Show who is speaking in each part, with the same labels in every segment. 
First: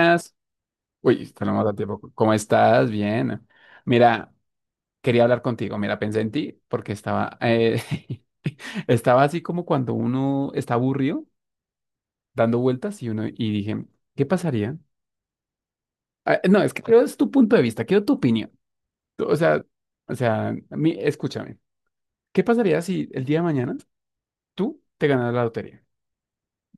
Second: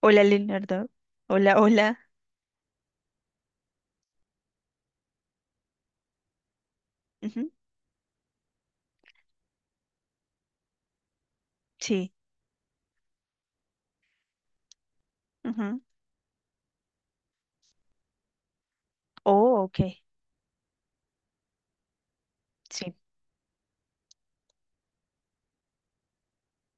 Speaker 1: Hola, Leonardo.
Speaker 2: Uy,
Speaker 1: Hola,
Speaker 2: estamos a
Speaker 1: hola.
Speaker 2: tiempo. ¿Cómo estás? Bien. Mira, quería hablar contigo. Mira, pensé en ti porque estaba,
Speaker 1: Ujú.
Speaker 2: estaba así como cuando uno está aburrido,
Speaker 1: Sí.
Speaker 2: dando vueltas y uno y dije, ¿qué pasaría?
Speaker 1: Ujú.
Speaker 2: Ah, no, es que creo es tu punto de vista, quiero tu opinión. O
Speaker 1: Oh,
Speaker 2: sea,
Speaker 1: ok.
Speaker 2: o sea, escúchame. ¿Qué pasaría
Speaker 1: Sí.
Speaker 2: si el día de mañana tú te ganas la lotería?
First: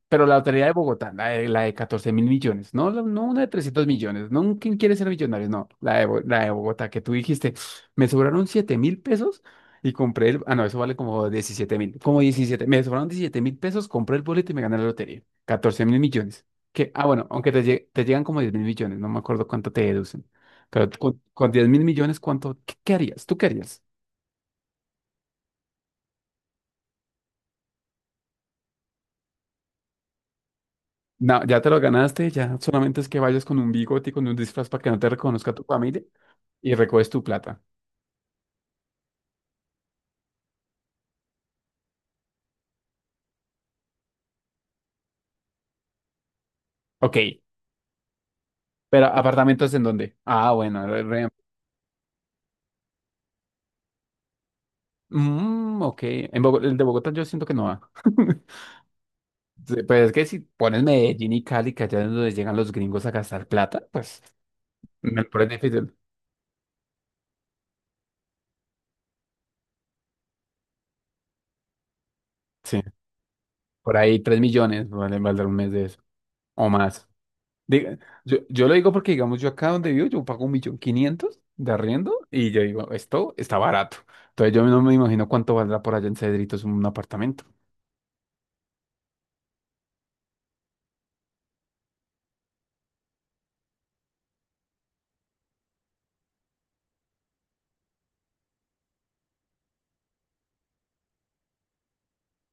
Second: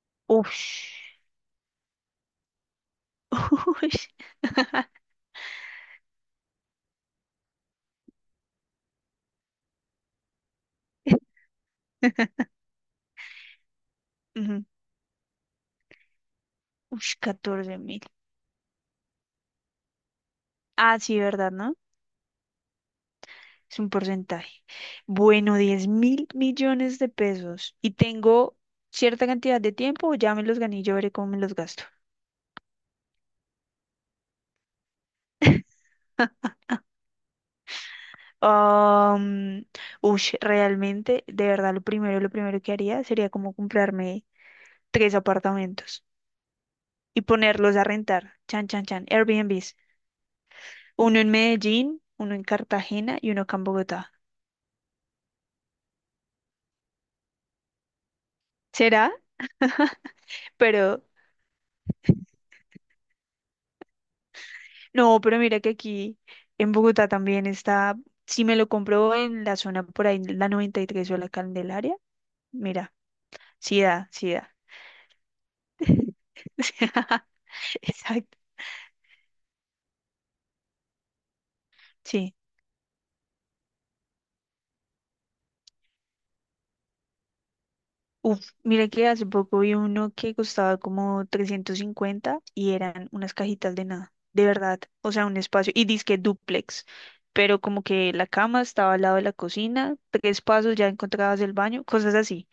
Speaker 2: Pero la Lotería de
Speaker 1: Ush.
Speaker 2: Bogotá, la de 14 mil millones, no, no una de trescientos
Speaker 1: Ush.
Speaker 2: millones, no, ¿quién quiere ser millonario? No, la de Bogotá, que tú dijiste, me sobraron 7.000 pesos y compré el, ah, no, eso vale como 17 mil, como 17 me sobraron 17.000 pesos, compré el boleto y me
Speaker 1: Ujú.
Speaker 2: gané la lotería, 14.000 millones, que, ah,
Speaker 1: Ush,
Speaker 2: bueno, aunque te,
Speaker 1: catorce mil.
Speaker 2: te llegan como 10.000 millones, no me acuerdo cuánto te deducen, pero
Speaker 1: Ah, sí,
Speaker 2: con
Speaker 1: ¿verdad,
Speaker 2: 10
Speaker 1: no?
Speaker 2: mil millones, ¿cuánto, qué harías? ¿Tú qué
Speaker 1: Es
Speaker 2: harías?
Speaker 1: un porcentaje. Bueno, diez mil millones de pesos. Y tengo cierta cantidad de tiempo, o ya me los gané, y yo veré cómo me
Speaker 2: No,
Speaker 1: los
Speaker 2: ya te lo
Speaker 1: gasto.
Speaker 2: ganaste, ya solamente es que vayas con un bigote y con un disfraz para que no te reconozca tu familia. Y recoges tu plata.
Speaker 1: Um, ush, realmente, de verdad, lo primero que haría sería como comprarme tres apartamentos
Speaker 2: Ok.
Speaker 1: y ponerlos a rentar. Chan, chan,
Speaker 2: ¿Pero
Speaker 1: chan.
Speaker 2: apartamentos
Speaker 1: Airbnbs.
Speaker 2: en dónde? Ah, bueno.
Speaker 1: Uno en Medellín, uno en Cartagena y uno acá en Bogotá.
Speaker 2: Mm, ok. En el de Bogotá yo siento que no va.
Speaker 1: ¿Será?
Speaker 2: Sí, pues es que si pones
Speaker 1: Pero
Speaker 2: Medellín y Cali, que allá es donde llegan los gringos a gastar plata, pues
Speaker 1: no,
Speaker 2: me lo
Speaker 1: pero
Speaker 2: pones
Speaker 1: mira que
Speaker 2: difícil.
Speaker 1: aquí en Bogotá también está. Si me lo compro en la zona por ahí, la 93 o la Candelaria,
Speaker 2: Sí.
Speaker 1: mira, sí
Speaker 2: Por
Speaker 1: da,
Speaker 2: ahí
Speaker 1: sí
Speaker 2: 3
Speaker 1: da.
Speaker 2: millones valdrá un mes de eso. O más. Diga-
Speaker 1: Exacto.
Speaker 2: yo lo digo porque, digamos, yo acá donde vivo, yo pago un millón quinientos de arriendo
Speaker 1: Sí.
Speaker 2: y yo digo, esto está barato. Entonces yo no me imagino cuánto valdrá por allá en Cedritos un apartamento.
Speaker 1: Uf, mire que hace poco vi uno que costaba como 350 y eran unas cajitas de nada, de verdad, o sea, un espacio, y dizque dúplex, pero como que la cama estaba al lado de la cocina, tres pasos ya encontrabas el baño, cosas así.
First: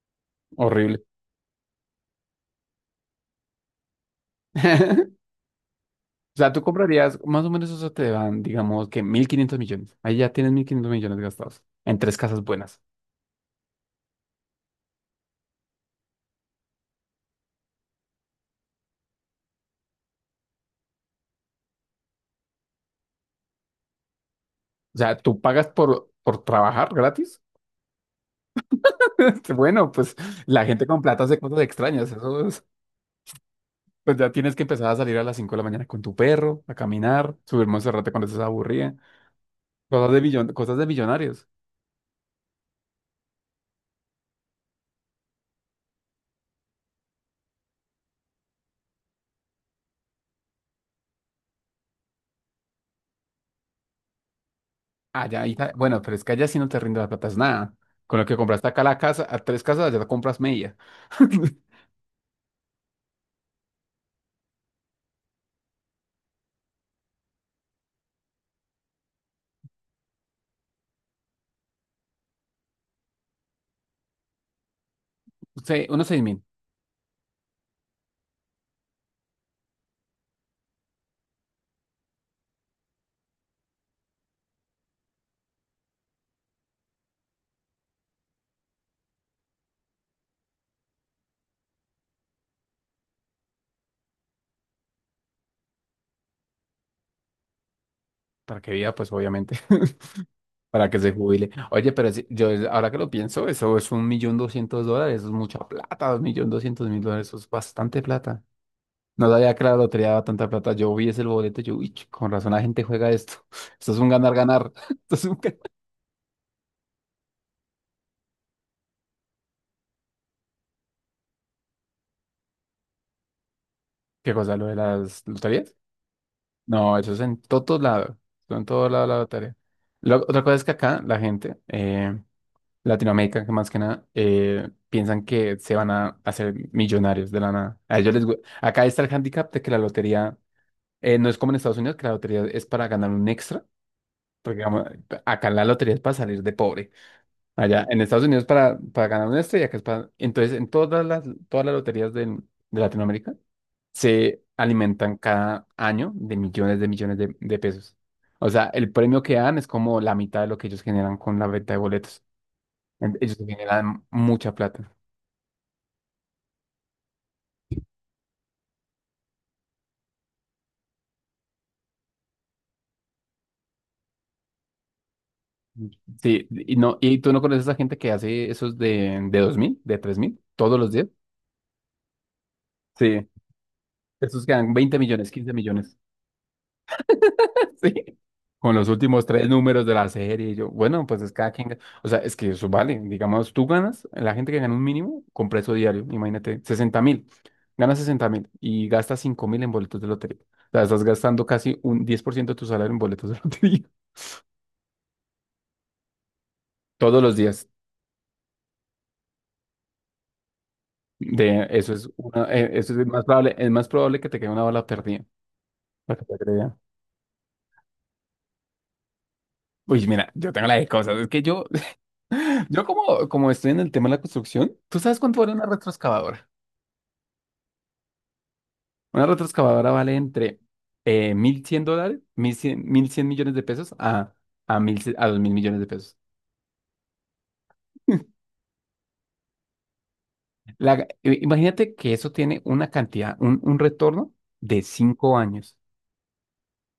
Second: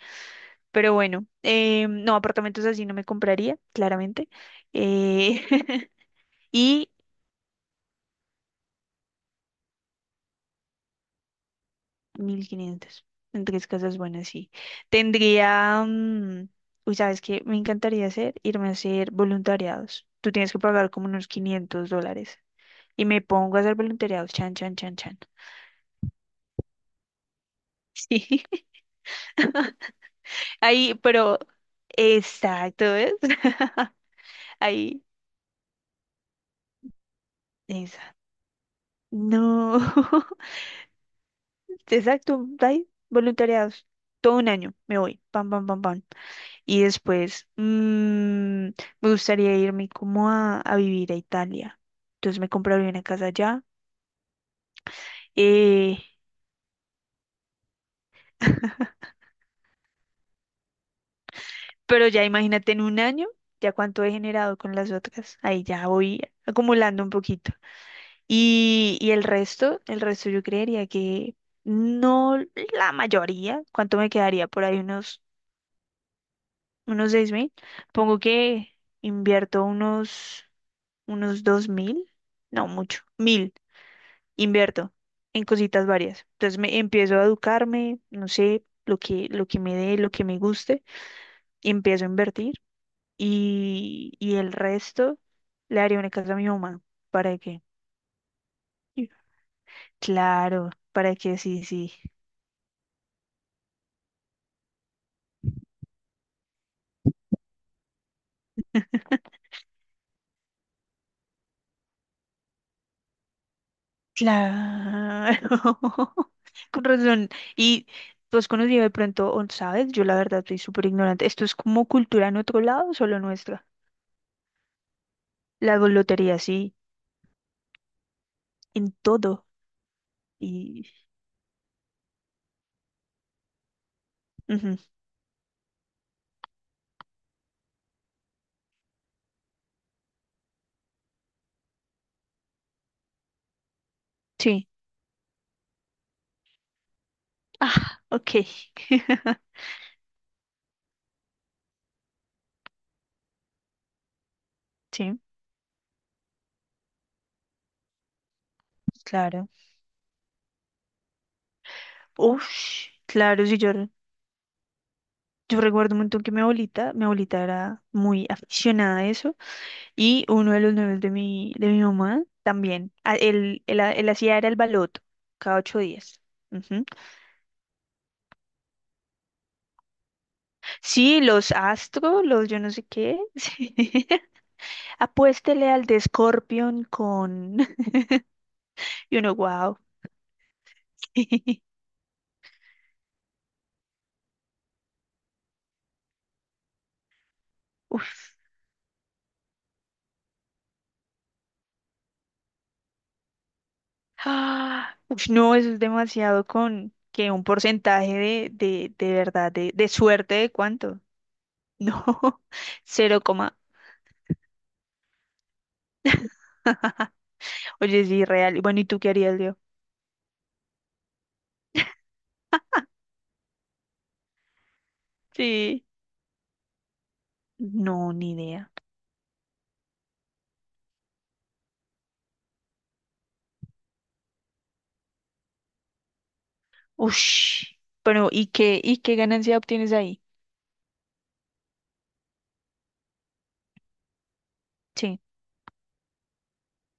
Speaker 1: Pero
Speaker 2: Horrible.
Speaker 1: bueno, no, apartamentos así no me compraría, claramente. Eh,
Speaker 2: O sea, tú
Speaker 1: y
Speaker 2: comprarías, más o menos eso te dan, digamos que 1.500 millones. Ahí ya tienes 1.500 millones gastados en tres casas
Speaker 1: mil
Speaker 2: buenas.
Speaker 1: quinientos en tres casas buenas, sí. Tendría. Uy, ¿sabes qué? Me encantaría hacer, irme a hacer voluntariados. Tú tienes que pagar como unos 500 dólares. Y me pongo a hacer voluntariados. Chan, chan, chan,
Speaker 2: O sea,
Speaker 1: chan.
Speaker 2: tú pagas por, trabajar gratis.
Speaker 1: Sí.
Speaker 2: Bueno, pues la gente
Speaker 1: Ahí,
Speaker 2: con plata hace
Speaker 1: pero.
Speaker 2: cosas extrañas.
Speaker 1: Exacto, ¿ves?
Speaker 2: Pues ya tienes que empezar a
Speaker 1: Ahí.
Speaker 2: salir a las 5 de la mañana con tu perro, a caminar, subir
Speaker 1: Esa.
Speaker 2: Monserrate cuando estés aburrida.
Speaker 1: No.
Speaker 2: Cosas de cosas de millonarios.
Speaker 1: Exacto. Ahí. Voluntariados. Todo un año. Me voy. Pam, pam, pam, pam. Y después me gustaría irme como a vivir a Italia. Entonces me compraría una casa allá.
Speaker 2: Allá,
Speaker 1: Eh,
Speaker 2: bueno, pero es que allá sí no te rinde la plata, es nada. Con lo que compraste acá la casa, a tres casas, allá te compras media.
Speaker 1: pero ya imagínate en un año, ya cuánto he generado con las otras. Ahí ya voy acumulando un poquito. Y el resto yo creería que no la mayoría. ¿Cuánto me quedaría? Por ahí unos,
Speaker 2: Sí, unos 6.000
Speaker 1: unos seis mil. Pongo que invierto unos, unos dos mil. No, mucho. Mil. Invierto en cositas varias. Entonces me empiezo a educarme, no sé, lo que me dé, lo que me guste, y empiezo a invertir y el resto le haré una casa a mi mamá. ¿Para qué?
Speaker 2: para que viva,
Speaker 1: Y-
Speaker 2: pues obviamente.
Speaker 1: Claro,
Speaker 2: Para que se
Speaker 1: para que
Speaker 2: jubile.
Speaker 1: sí,
Speaker 2: Oye,
Speaker 1: sí.
Speaker 2: pero yo ahora que lo pienso, eso es un millón doscientos dólares, eso es mucha plata, un millón doscientos mil dólares, eso es bastante plata. No sabía que la lotería daba tanta plata. Yo vi ese boleto, y yo, uy, con razón la gente juega esto. Esto es un ganar, ganar. Esto es un
Speaker 1: Claro. Con razón. Y tú has conocido de pronto, o ¿sabes? Yo la verdad soy súper ignorante. ¿Esto es como cultura en otro lado o solo nuestra?
Speaker 2: ¿Qué cosa, lo de las loterías?
Speaker 1: La lotería, sí,
Speaker 2: No, eso es en todos lados. Eso en todos
Speaker 1: en
Speaker 2: lados la
Speaker 1: todo.
Speaker 2: lotería. Otra cosa es que
Speaker 1: Y
Speaker 2: acá la gente, Latinoamérica, que más que nada,
Speaker 1: ujú.
Speaker 2: piensan que se van a hacer millonarios de la nada. A ellos les, acá está el handicap de que la lotería no es como en Estados Unidos, que la lotería es para ganar un extra, porque
Speaker 1: Sí.
Speaker 2: digamos, acá la lotería es para salir de pobre. Allá
Speaker 1: Ah,
Speaker 2: en Estados
Speaker 1: ok.
Speaker 2: Unidos para, ganar un extra y acá es para... Entonces, en todas las loterías de Latinoamérica se alimentan
Speaker 1: Sí,
Speaker 2: cada año de millones de millones de, pesos. O sea, el premio que
Speaker 1: claro.
Speaker 2: dan es como la mitad de lo que ellos generan con la venta de boletos.
Speaker 1: Ush,
Speaker 2: Ellos
Speaker 1: claro, sí, yo, re-
Speaker 2: generan mucha plata.
Speaker 1: yo recuerdo un montón que mi abuelita era muy aficionada a eso y uno de los novios de mi mamá también, a- él hacía era el baloto cada ocho días.
Speaker 2: Sí, y
Speaker 1: Ujú.
Speaker 2: no, y tú no conoces a gente que hace esos de, 2.000 de 3.000 todos los días.
Speaker 1: Sí, los astros, los yo no sé qué.
Speaker 2: Sí.
Speaker 1: sí.
Speaker 2: Esos quedan 20 millones, 15
Speaker 1: Apuéstele al
Speaker 2: millones.
Speaker 1: de Scorpion con...
Speaker 2: Sí. Con los
Speaker 1: Y
Speaker 2: últimos
Speaker 1: uno,
Speaker 2: tres
Speaker 1: wow.
Speaker 2: números de la serie. Y yo, bueno, pues es cada quien. O sea, es que eso vale. Digamos, tú ganas, la gente que gana un mínimo, con precio diario, imagínate, 60.000. Ganas sesenta
Speaker 1: Uf.
Speaker 2: mil y gastas 5.000 en boletos de lotería. O sea, estás gastando casi un 10% de tu salario en boletos de lotería.
Speaker 1: Ah, uf, no, eso es demasiado con
Speaker 2: Todos
Speaker 1: que
Speaker 2: los
Speaker 1: un
Speaker 2: días.
Speaker 1: porcentaje de verdad, de suerte de cuánto.
Speaker 2: Eso
Speaker 1: No,
Speaker 2: es eso
Speaker 1: cero coma.
Speaker 2: es más probable que te quede una bala perdida. Para que te crea.
Speaker 1: Oye, es irreal. Y bueno, ¿y tú qué harías, Leo?
Speaker 2: Uy, mira, yo tengo la de cosas. Es que yo como estoy en el tema de la construcción, ¿tú sabes cuánto vale una
Speaker 1: Sí.
Speaker 2: retroexcavadora?
Speaker 1: No, ni idea.
Speaker 2: Una retroexcavadora vale entre 1.100 dólares, mil cien mil cien millones de pesos a, 1.000 a 2.000 millones de pesos.
Speaker 1: Ush. Pero, y qué ganancia obtienes ahí?
Speaker 2: Imagínate que eso tiene una cantidad, un, retorno de
Speaker 1: Sí.
Speaker 2: 5 años.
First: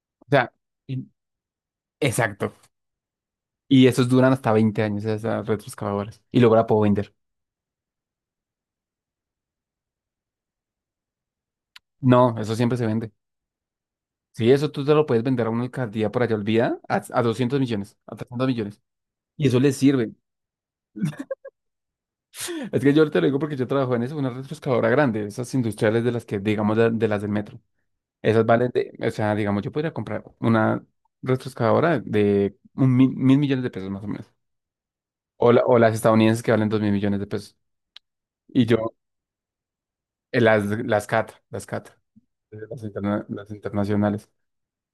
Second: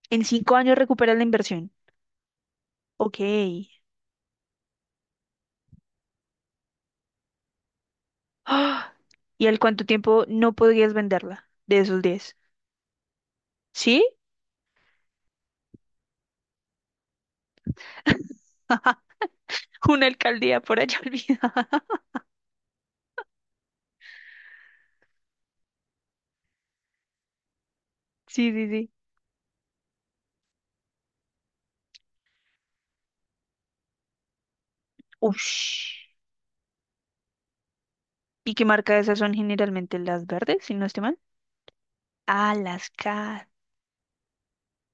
Speaker 1: En
Speaker 2: O sea,
Speaker 1: cinco años
Speaker 2: in-
Speaker 1: recuperas la inversión.
Speaker 2: exacto.
Speaker 1: Ok.
Speaker 2: Y esos duran hasta 20 años, esas retroexcavadoras. Y luego la puedo vender.
Speaker 1: Ah, ¿y al cuánto tiempo no podrías venderla de esos
Speaker 2: No,
Speaker 1: diez?
Speaker 2: eso siempre se vende.
Speaker 1: ¿Sí?
Speaker 2: Sí, eso tú te lo puedes vender a una alcaldía por allá olvida a, 200 millones, a 300 millones. Y eso les
Speaker 1: Una
Speaker 2: sirve.
Speaker 1: alcaldía por allá olvidada.
Speaker 2: Es que yo te lo digo porque yo trabajo en eso, una retroexcavadora grande, esas industriales de las que, digamos, de, las del metro. Esas
Speaker 1: Sí, sí,
Speaker 2: valen
Speaker 1: sí.
Speaker 2: de, o sea, digamos, yo podría comprar una retroexcavadora de un mil, mil millones de pesos más o menos. O, o las
Speaker 1: Ush.
Speaker 2: estadounidenses que valen dos mil millones de pesos.
Speaker 1: ¿Y qué
Speaker 2: Y yo,
Speaker 1: marca de esas son generalmente las verdes,
Speaker 2: las,
Speaker 1: si no estoy mal?
Speaker 2: CAT, las CAT,
Speaker 1: Ah,
Speaker 2: las,
Speaker 1: las K.
Speaker 2: las internacionales.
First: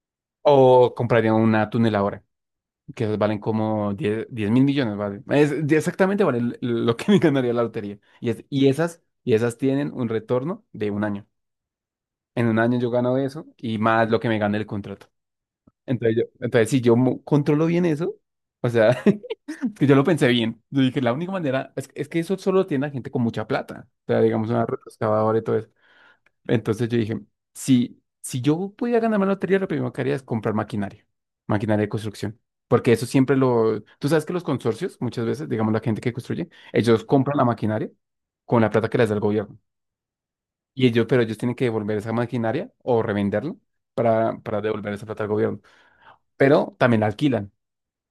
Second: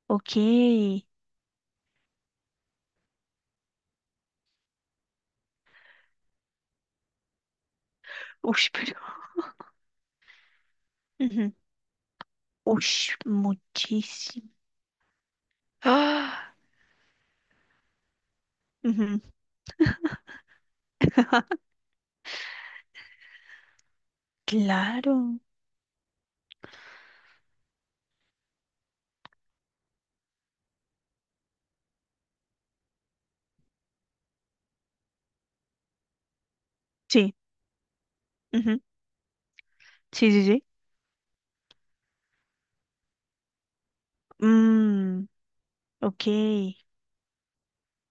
Speaker 1: Ok.
Speaker 2: O
Speaker 1: Uy,
Speaker 2: compraría una tuneladora, que esas valen como 10 10 mil millones, vale. Exactamente vale lo que me ganaría la lotería. Y esas,
Speaker 1: pero.
Speaker 2: tienen un retorno de un año.
Speaker 1: Ujú.
Speaker 2: En un año
Speaker 1: Uy,
Speaker 2: yo gano eso y más lo que me
Speaker 1: muchísimo.
Speaker 2: gane el contrato. Entonces,
Speaker 1: Ah,
Speaker 2: entonces si yo controlo bien eso, o sea,
Speaker 1: ujú.
Speaker 2: es que yo lo pensé bien. Yo dije, la única manera es, que eso solo lo tiene la gente con mucha plata. O sea, digamos, una retroexcavadora
Speaker 1: Claro.
Speaker 2: y todo eso. Entonces yo dije, si, yo pudiera ganarme la lotería, lo primero que haría es comprar maquinaria, maquinaria de construcción. Porque eso siempre lo... Tú sabes que los consorcios, muchas veces, digamos, la gente que construye, ellos
Speaker 1: Sí.
Speaker 2: compran la maquinaria con la
Speaker 1: Ujú.
Speaker 2: plata que les da el gobierno.
Speaker 1: Sí, sí, sí.
Speaker 2: Pero ellos tienen que devolver esa maquinaria o revenderla para, devolver esa plata
Speaker 1: Mm,
Speaker 2: al gobierno.
Speaker 1: ok.
Speaker 2: Pero también la alquilan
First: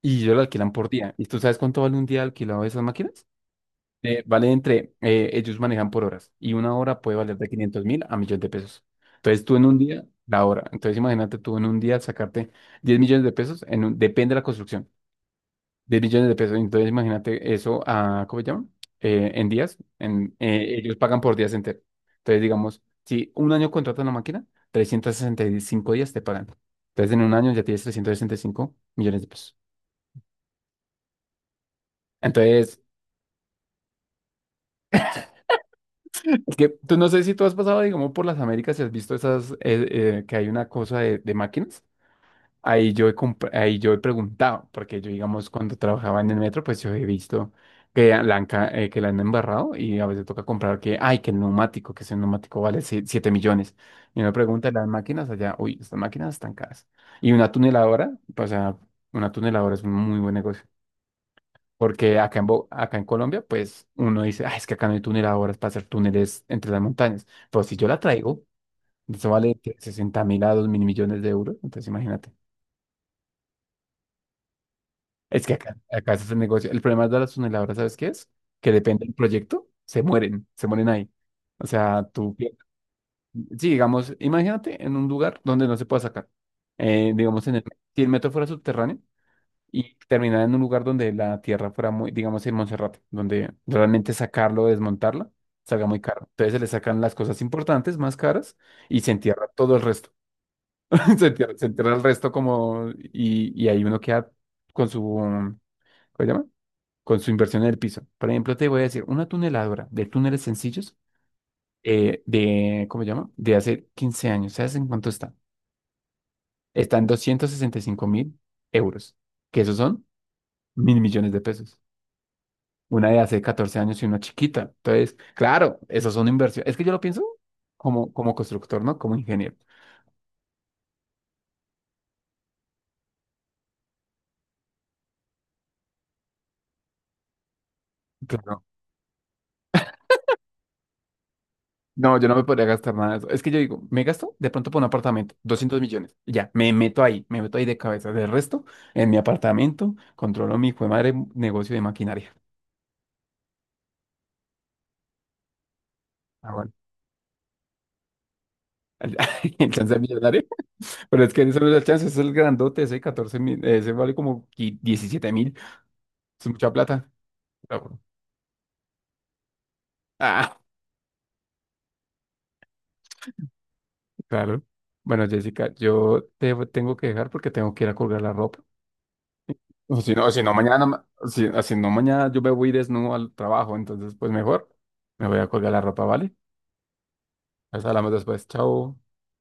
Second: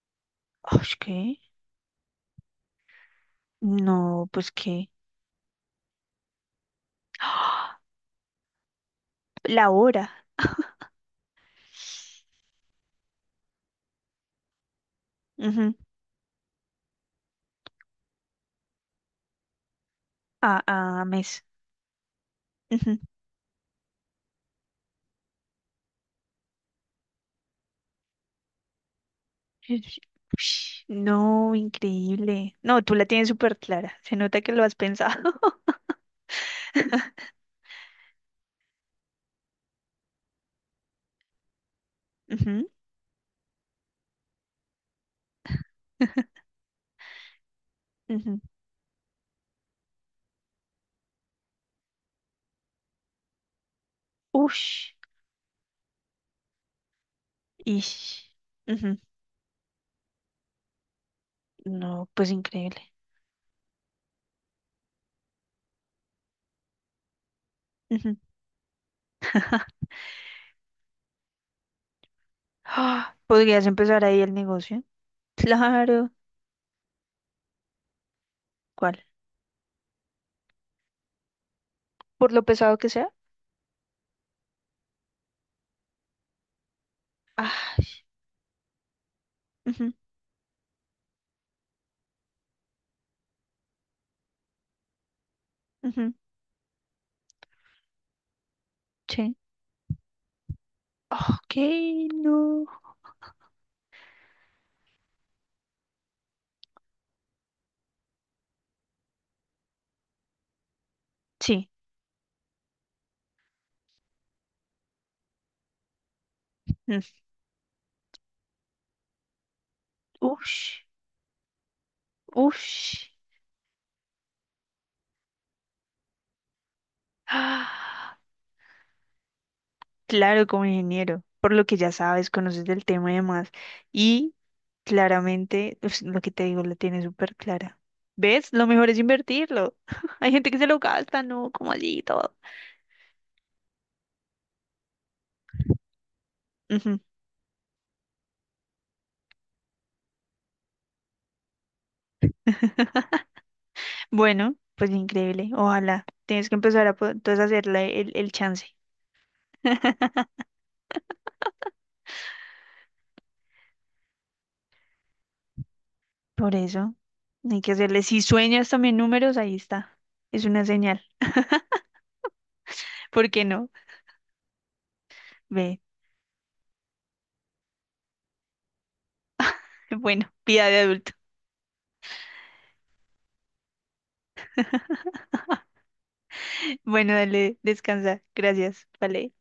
Speaker 2: y ellos la alquilan
Speaker 1: Ah,
Speaker 2: por día. ¿Y tú
Speaker 1: ¿qué?
Speaker 2: sabes cuánto vale un día alquilado de esas máquinas?
Speaker 1: No,
Speaker 2: Vale
Speaker 1: pues qué.
Speaker 2: ellos manejan por horas y una hora puede valer de
Speaker 1: Ah.
Speaker 2: 500 mil a millones de pesos. Entonces tú en
Speaker 1: La
Speaker 2: un día,
Speaker 1: hora.
Speaker 2: la hora. Entonces imagínate tú en un día sacarte 10 millones de pesos, en depende de la construcción,
Speaker 1: Ujú.
Speaker 2: 10 billones de pesos. Entonces, imagínate eso a, ¿cómo se llama? En días.
Speaker 1: Ah,
Speaker 2: Ellos
Speaker 1: ah,
Speaker 2: pagan por
Speaker 1: mes.
Speaker 2: días enteros. Entonces, digamos,
Speaker 1: Ujú.
Speaker 2: si un año contratas la máquina, 365 días te pagan. Entonces, en un año ya tienes 365 millones de pesos.
Speaker 1: Ush, ush. No, increíble.
Speaker 2: Entonces,
Speaker 1: No, tú la tienes súper clara. Se nota que lo has pensado.
Speaker 2: es que tú no sé si tú has pasado, digamos, por las Américas y has visto esas, que hay una cosa de, máquinas.
Speaker 1: Ujú,
Speaker 2: Ahí yo he ahí yo he preguntado, porque yo, digamos, cuando trabajaba en el metro, pues yo he visto que la
Speaker 1: ujú.
Speaker 2: han, que la han embarrado y a veces toca comprar que, ay, que el neumático, que ese neumático vale si, 7 millones. Y uno pregunta, las
Speaker 1: Ush,
Speaker 2: máquinas allá, uy, estas máquinas están caras. Y una tuneladora,
Speaker 1: ish.
Speaker 2: pues, o sea,
Speaker 1: Ujú.
Speaker 2: una tuneladora es un muy buen negocio.
Speaker 1: No,
Speaker 2: Porque
Speaker 1: pues
Speaker 2: acá en,
Speaker 1: increíble.
Speaker 2: acá en Colombia, pues uno dice, ay, es que acá no hay tuneladoras para hacer túneles entre las montañas. Pero si yo la
Speaker 1: Ujú.
Speaker 2: traigo, eso vale 60 mil a 2 mil millones de euros. Entonces, imagínate.
Speaker 1: Ah, ¿podrías empezar ahí el negocio?
Speaker 2: Es que acá,
Speaker 1: Claro.
Speaker 2: ese es el negocio. El problema de las tuneladoras, ¿sabes qué es? Que
Speaker 1: ¿Cuál?
Speaker 2: depende del proyecto, se mueren ahí. O sea,
Speaker 1: Por
Speaker 2: tú,
Speaker 1: lo pesado que sea.
Speaker 2: sí, digamos, imagínate en un lugar donde no se pueda sacar. Digamos,
Speaker 1: Ay,
Speaker 2: si el metro fuera subterráneo
Speaker 1: ujú,
Speaker 2: y terminara en un lugar donde la tierra fuera muy, digamos, en Monserrate, donde realmente sacarlo o desmontarla salga muy
Speaker 1: ujú.
Speaker 2: caro. Entonces se le sacan las cosas importantes, más caras, y se
Speaker 1: Sí.
Speaker 2: entierra todo el resto. Se entierra,
Speaker 1: Ok,
Speaker 2: el resto
Speaker 1: no.
Speaker 2: como, y ahí uno queda con su, ¿cómo se llama? Con su inversión en el piso. Por ejemplo, te voy a decir, una tuneladora de túneles sencillos
Speaker 1: Sí.
Speaker 2: ¿cómo se llama? De hace 15 años. ¿Sabes en cuánto está? Está
Speaker 1: Mm,
Speaker 2: en 265.000 euros, que esos son
Speaker 1: ush,
Speaker 2: mil millones de pesos. Una
Speaker 1: ush.
Speaker 2: de hace 14 años y una chiquita. Entonces, claro, esos son inversión. Es que yo lo pienso como,
Speaker 1: Ah,
Speaker 2: constructor, ¿no? Como ingeniero.
Speaker 1: claro, como ingeniero. Por lo que ya sabes, conoces del tema y demás. Y claramente, pues, lo que te digo, la tiene súper clara. ¿Ves?
Speaker 2: Claro.
Speaker 1: Lo mejor es invertirlo. Hay gente que se lo gasta, ¿no? Como allí y
Speaker 2: No, yo
Speaker 1: todo.
Speaker 2: no me podría gastar nada de eso. Es que yo digo, me gasto de pronto por un apartamento, 200 millones. Y ya,
Speaker 1: Ujú.
Speaker 2: me meto ahí de cabeza. Del resto, en mi apartamento, controlo mi hijo de madre negocio de maquinaria.
Speaker 1: Bueno, pues increíble. Ojalá. Tienes
Speaker 2: Ah,
Speaker 1: que
Speaker 2: bueno.
Speaker 1: empezar a po- entonces hacerle el chance.
Speaker 2: El, chance de millonario. Pero es que eso no es el chance, es el grandote, ese 14 mil, ese vale como 17 mil. Es
Speaker 1: Por
Speaker 2: mucha
Speaker 1: eso,
Speaker 2: plata.
Speaker 1: hay que
Speaker 2: Ah, bueno.
Speaker 1: hacerle. Si sueñas también números, ahí está. Es
Speaker 2: Ah,
Speaker 1: una señal. ¿Por qué no?
Speaker 2: claro. Bueno, Jessica,
Speaker 1: Ve.
Speaker 2: yo te tengo que dejar porque tengo que ir a colgar la ropa. O si no,
Speaker 1: Bueno,
Speaker 2: si no
Speaker 1: vida de
Speaker 2: mañana,
Speaker 1: adulto.
Speaker 2: si no mañana yo me voy desnudo al trabajo, entonces pues mejor me voy a colgar la ropa, ¿vale?
Speaker 1: Bueno, dale,
Speaker 2: Nos hablamos
Speaker 1: descansa.
Speaker 2: después,
Speaker 1: Gracias.
Speaker 2: chao.
Speaker 1: Vale.